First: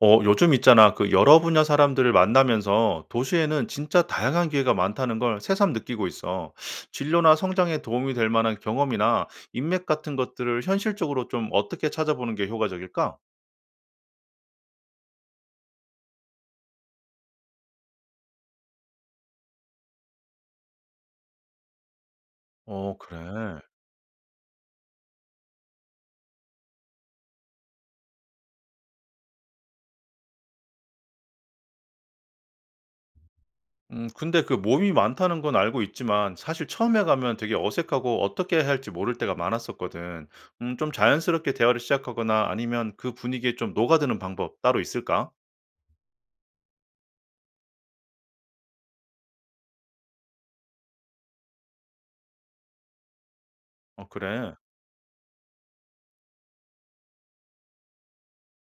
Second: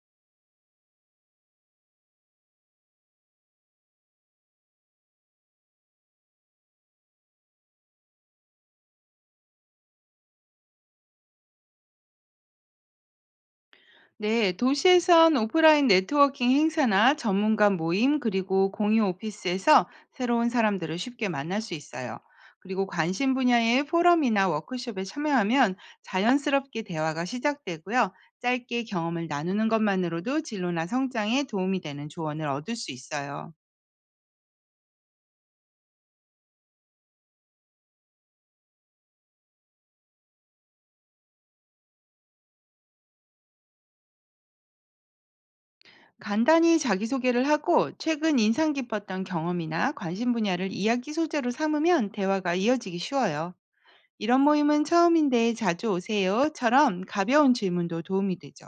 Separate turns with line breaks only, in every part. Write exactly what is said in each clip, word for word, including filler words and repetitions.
어, 요즘 있잖아. 그 여러 분야 사람들을 만나면서 도시에는 진짜 다양한 기회가 많다는 걸 새삼 느끼고 있어. 진로나 성장에 도움이 될 만한 경험이나 인맥 같은 것들을 현실적으로 좀 어떻게 찾아보는 게 효과적일까?
네, 도시에선 오프라인 네트워킹 행사나 전문가 모임, 그리고 공유 오피스에서 새로운 사람들을 쉽게 만날 수 있어요. 그리고
어,
관심
그래.
분야의 포럼이나 워크숍에 참여하면 자연스럽게 대화가 시작되고요. 짧게 경험을 나누는 것만으로도 진로나 성장에 도움이 되는 조언을 얻을 수 있어요.
음, 근데 그 몸이 많다는 건 알고 있지만 사실 처음에 가면 되게 어색하고 어떻게 해야 할지 모를 때가 많았었거든. 음, 좀 자연스럽게 대화를 시작하거나 아니면 그 분위기에 좀 녹아드는 방법 따로 있을까?
간단히 자기소개를 하고 최근 인상 깊었던 경험이나 관심 분야를 이야기 소재로 삼으면 대화가 이어지기 쉬워요.
어,
"이런
그래.
모임은 처음인데 자주 오세요."처럼 가벼운 질문도 도움이 되죠.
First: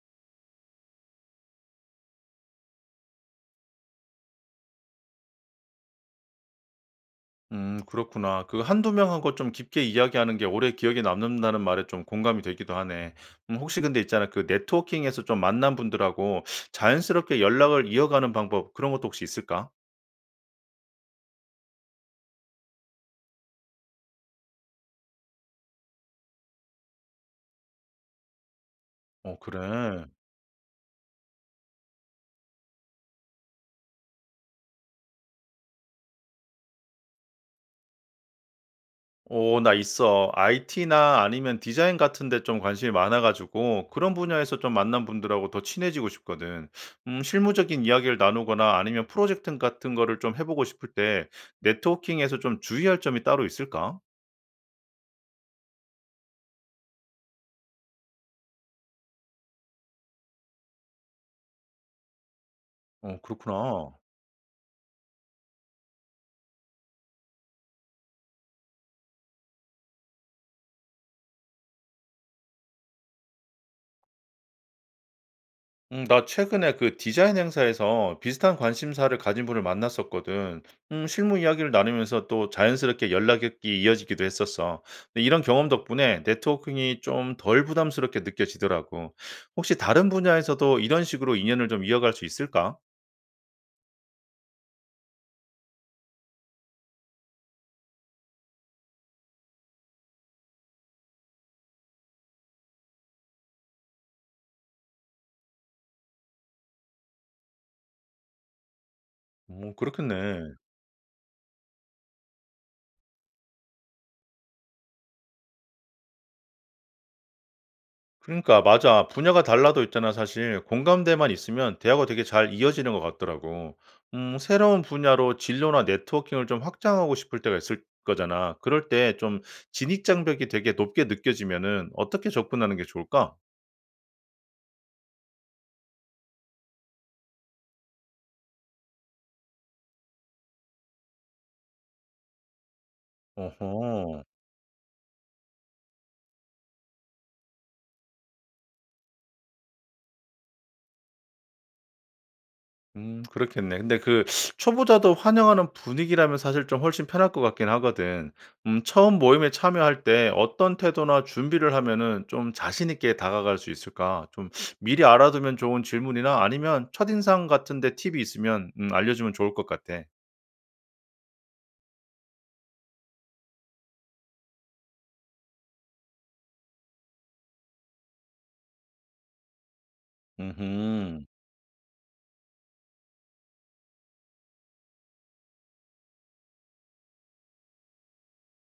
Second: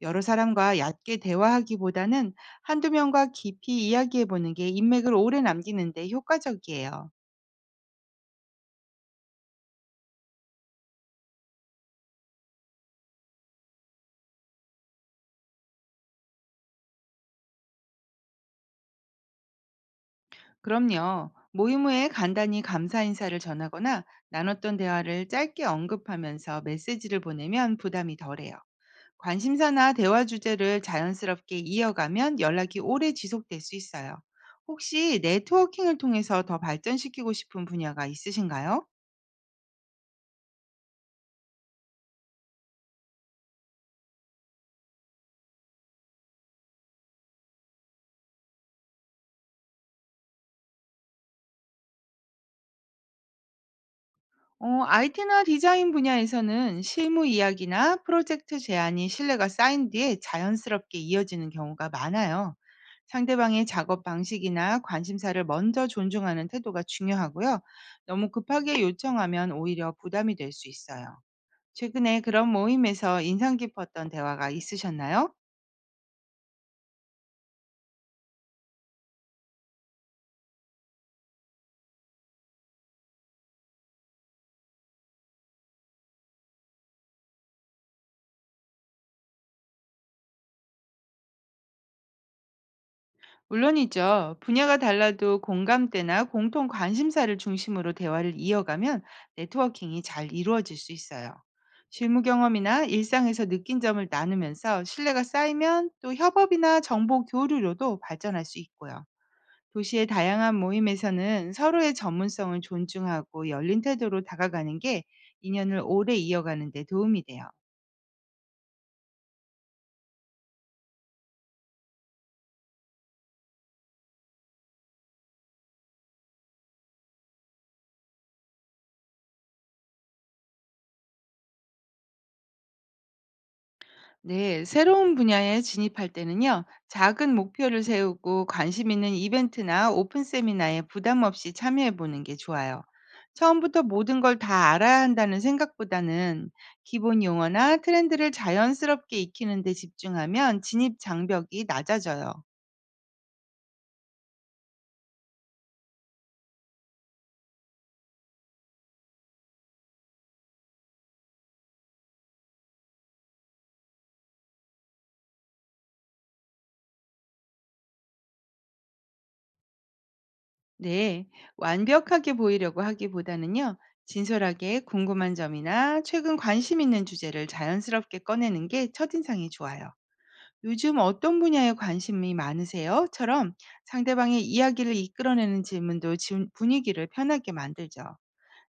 여러 사람과 얕게 대화하기보다는 한두 명과 깊이 이야기해보는 게 인맥을 오래 남기는데 효과적이에요.
음 그렇구나. 그 한두 명 하고 좀 깊게 이야기하는 게 오래 기억에 남는다는 말에 좀 공감이 되기도 하네. 음 혹시 근데 있잖아 그 네트워킹에서 좀 만난 분들하고 자연스럽게 연락을 이어가는 방법 그런 것도 혹시 있을까?
그럼요. 모임 후에 간단히 감사 인사를 전하거나 나눴던 대화를 짧게 언급하면서 메시지를 보내면 부담이 덜해요.
어
관심사나
그래.
대화 주제를 자연스럽게 이어가면 연락이 오래 지속될 수 있어요. 혹시 네트워킹을 통해서 더 발전시키고 싶은 분야가 있으신가요?
오 나 있어. 아이티나 아니면 디자인 같은 데 좀 관심이 많아 가지고 그런 분야에서 좀 만난 분들하고 더 친해지고 싶거든. 음 실무적인 이야기를 나누거나 아니면 프로젝트 같은 거를 좀 해 보고 싶을 때 네트워킹에서 좀 주의할 점이 따로 있을까?
어, 아이티나 디자인 분야에서는 실무 이야기나 프로젝트 제안이 신뢰가 쌓인 뒤에 자연스럽게 이어지는 경우가 많아요.
어
상대방의
그렇구나.
작업 방식이나 관심사를 먼저 존중하는 태도가 중요하고요. 너무 급하게 요청하면 오히려 부담이 될 수 있어요. 최근에 그런 모임에서 인상 깊었던 대화가 있으셨나요?
음, 나 최근에 그 디자인 행사에서 비슷한 관심사를 가진 분을 만났었거든. 음, 실무 이야기를 나누면서 또 자연스럽게 연락이 이어지기도 했었어. 근데 이런 경험 덕분에 네트워킹이 좀 덜 부담스럽게 느껴지더라고. 혹시 다른 분야에서도 이런 식으로 인연을 좀 이어갈 수 있을까?
물론이죠. 분야가 달라도 공감대나 공통 관심사를 중심으로 대화를 이어가면 네트워킹이 잘 이루어질 수 있어요. 실무 경험이나 일상에서 느낀 점을 나누면서 신뢰가 쌓이면 또 협업이나 정보 교류로도 발전할 수 있고요.
오,
도시의
그렇겠네.
다양한 모임에서는 서로의 전문성을 존중하고 열린 태도로 다가가는 게 인연을 오래 이어가는 데 도움이 돼요.
그러니까 맞아. 분야가 달라도 있잖아 사실 공감대만 있으면 대화가 되게 잘 이어지는 것 같더라고. 음 새로운 분야로 진로나 네트워킹을 좀 확장하고 싶을 때가 있을 거잖아. 그럴 때 좀 진입 장벽이 되게 높게 느껴지면은 어떻게 접근하는 게 좋을까?
네, 새로운 분야에 진입할 때는요, 작은 목표를 세우고 관심 있는 이벤트나 오픈 세미나에 부담 없이 참여해 보는 게 좋아요. 처음부터 모든
어허.
걸 다 알아야 한다는 생각보다는 기본 용어나 트렌드를 자연스럽게 익히는 데 집중하면 진입 장벽이 낮아져요.
음 그렇겠네. 근데 그 초보자도 환영하는 분위기라면 사실 좀 훨씬 편할 것 같긴 하거든. 음 처음 모임에 참여할 때 어떤 태도나 준비를 하면은 좀 자신 있게 다가갈 수 있을까? 좀 미리 알아두면 좋은 질문이나 아니면 첫인상 같은 데 팁이 있으면 음 알려주면 좋을 것 같아.
네, 완벽하게 보이려고 하기보다는요, 진솔하게 궁금한 점이나 최근 관심 있는 주제를 자연스럽게 꺼내는 게 첫인상이 좋아요. "요즘
음
어떤 분야에 관심이 많으세요?"처럼 상대방의 이야기를 이끌어내는 질문도 진 분위기를 편하게 만들죠.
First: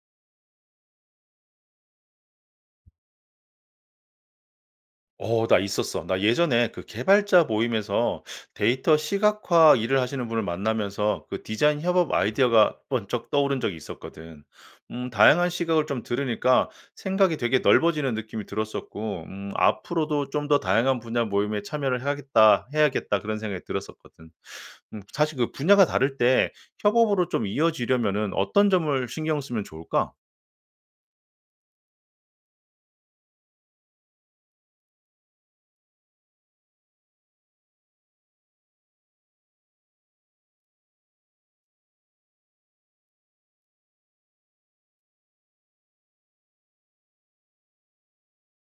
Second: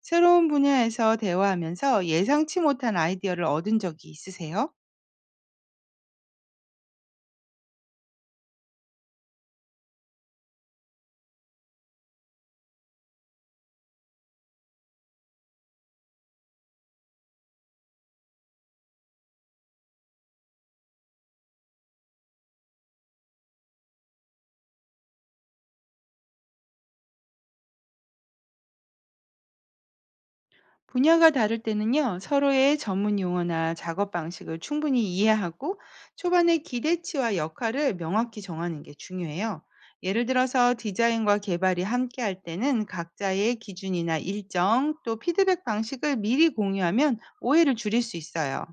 새로운 분야에서 대화하면서 예상치 못한 아이디어를 얻은 적이 있으세요?
어 나 있었어. 나 예전에 그 개발자 모임에서 데이터 시각화 일을 하시는 분을 만나면서 그 디자인 협업 아이디어가 번쩍 떠오른 적이 있었거든. 음 다양한 시각을 좀 들으니까 생각이 되게 넓어지는 느낌이 들었었고 음 앞으로도 좀 더 다양한 분야 모임에 참여를 해야겠다 해야겠다 그런 생각이 들었었거든. 음 사실 그 분야가 다를 때 협업으로 좀 이어지려면은 어떤 점을 신경 쓰면 좋을까?
분야가 다를 때는요, 서로의 전문 용어나 작업 방식을 충분히 이해하고 초반의 기대치와 역할을 명확히 정하는 게 중요해요. 예를 들어서 디자인과 개발이 함께 할 때는 각자의 기준이나 일정 또 피드백 방식을 미리 공유하면 오해를 줄일 수 있어요.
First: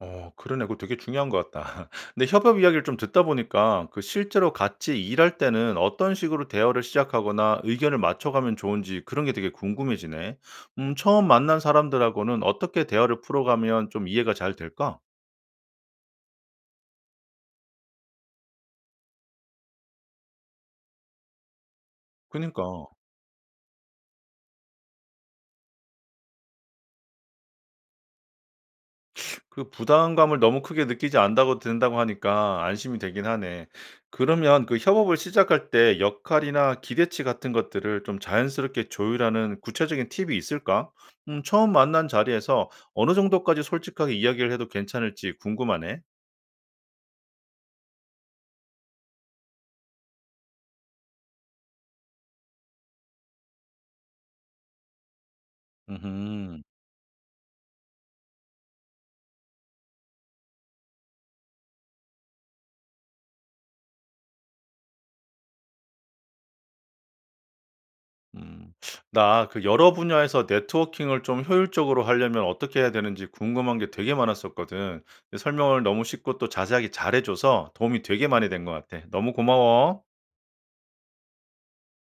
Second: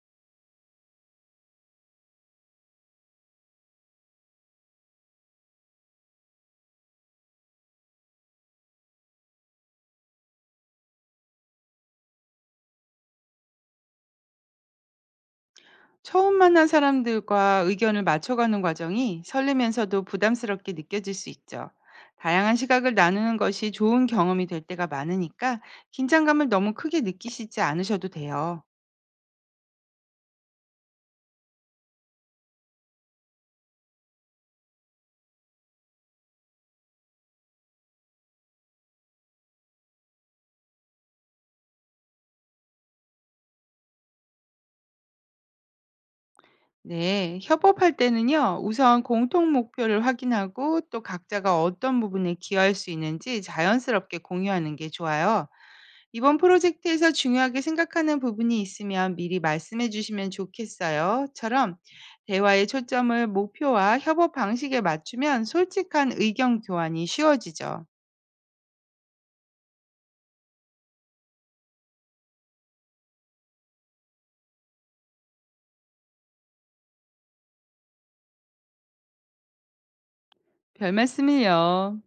어 그러네. 그거 되게 중요한 것 같다. 근데 협업 이야기를 좀 듣다 보니까 그 실제로 같이 일할 때는 어떤 식으로 대화를 시작하거나 의견을 맞춰가면 좋은지 그런 게 되게 궁금해지네. 음 처음 만난 사람들하고는 어떻게 대화를 풀어가면 좀 이해가 잘 될까?
처음 만난 사람들과 의견을 맞춰가는 과정이 설레면서도 부담스럽게 느껴질 수 있죠. 다양한
그니까.
시각을 나누는 것이 좋은 경험이 될 때가 많으니까 긴장감을 너무 크게 느끼시지 않으셔도 돼요.
그 부담감을 너무 크게 느끼지 않다고 든다고 하니까 안심이 되긴 하네. 그러면 그 협업을 시작할 때 역할이나 기대치 같은 것들을 좀 자연스럽게 조율하는 구체적인 팁이 있을까? 음, 처음 만난 자리에서 어느 정도까지 솔직하게 이야기를 해도 괜찮을지 궁금하네.
네, 협업할 때는요, 우선 공통 목표를 확인하고 또 각자가 어떤 부분에 기여할 수 있는지 자연스럽게 공유하는 게 좋아요. "이번
음
프로젝트에서 중요하게 생각하는 부분이 있으면 미리 말씀해 주시면 좋겠어요."처럼 대화의 초점을 목표와 협업 방식에 맞추면 솔직한 의견 교환이 쉬워지죠.
음, 나 그 여러 분야에서 네트워킹을 좀 효율적으로 하려면 어떻게 해야 되는지 궁금한 게 되게 많았었거든. 근데 설명을 너무 쉽고 또 자세하게 잘해줘서 도움이 되게 많이 된 것 같아. 너무 고마워.
별 말씀을요.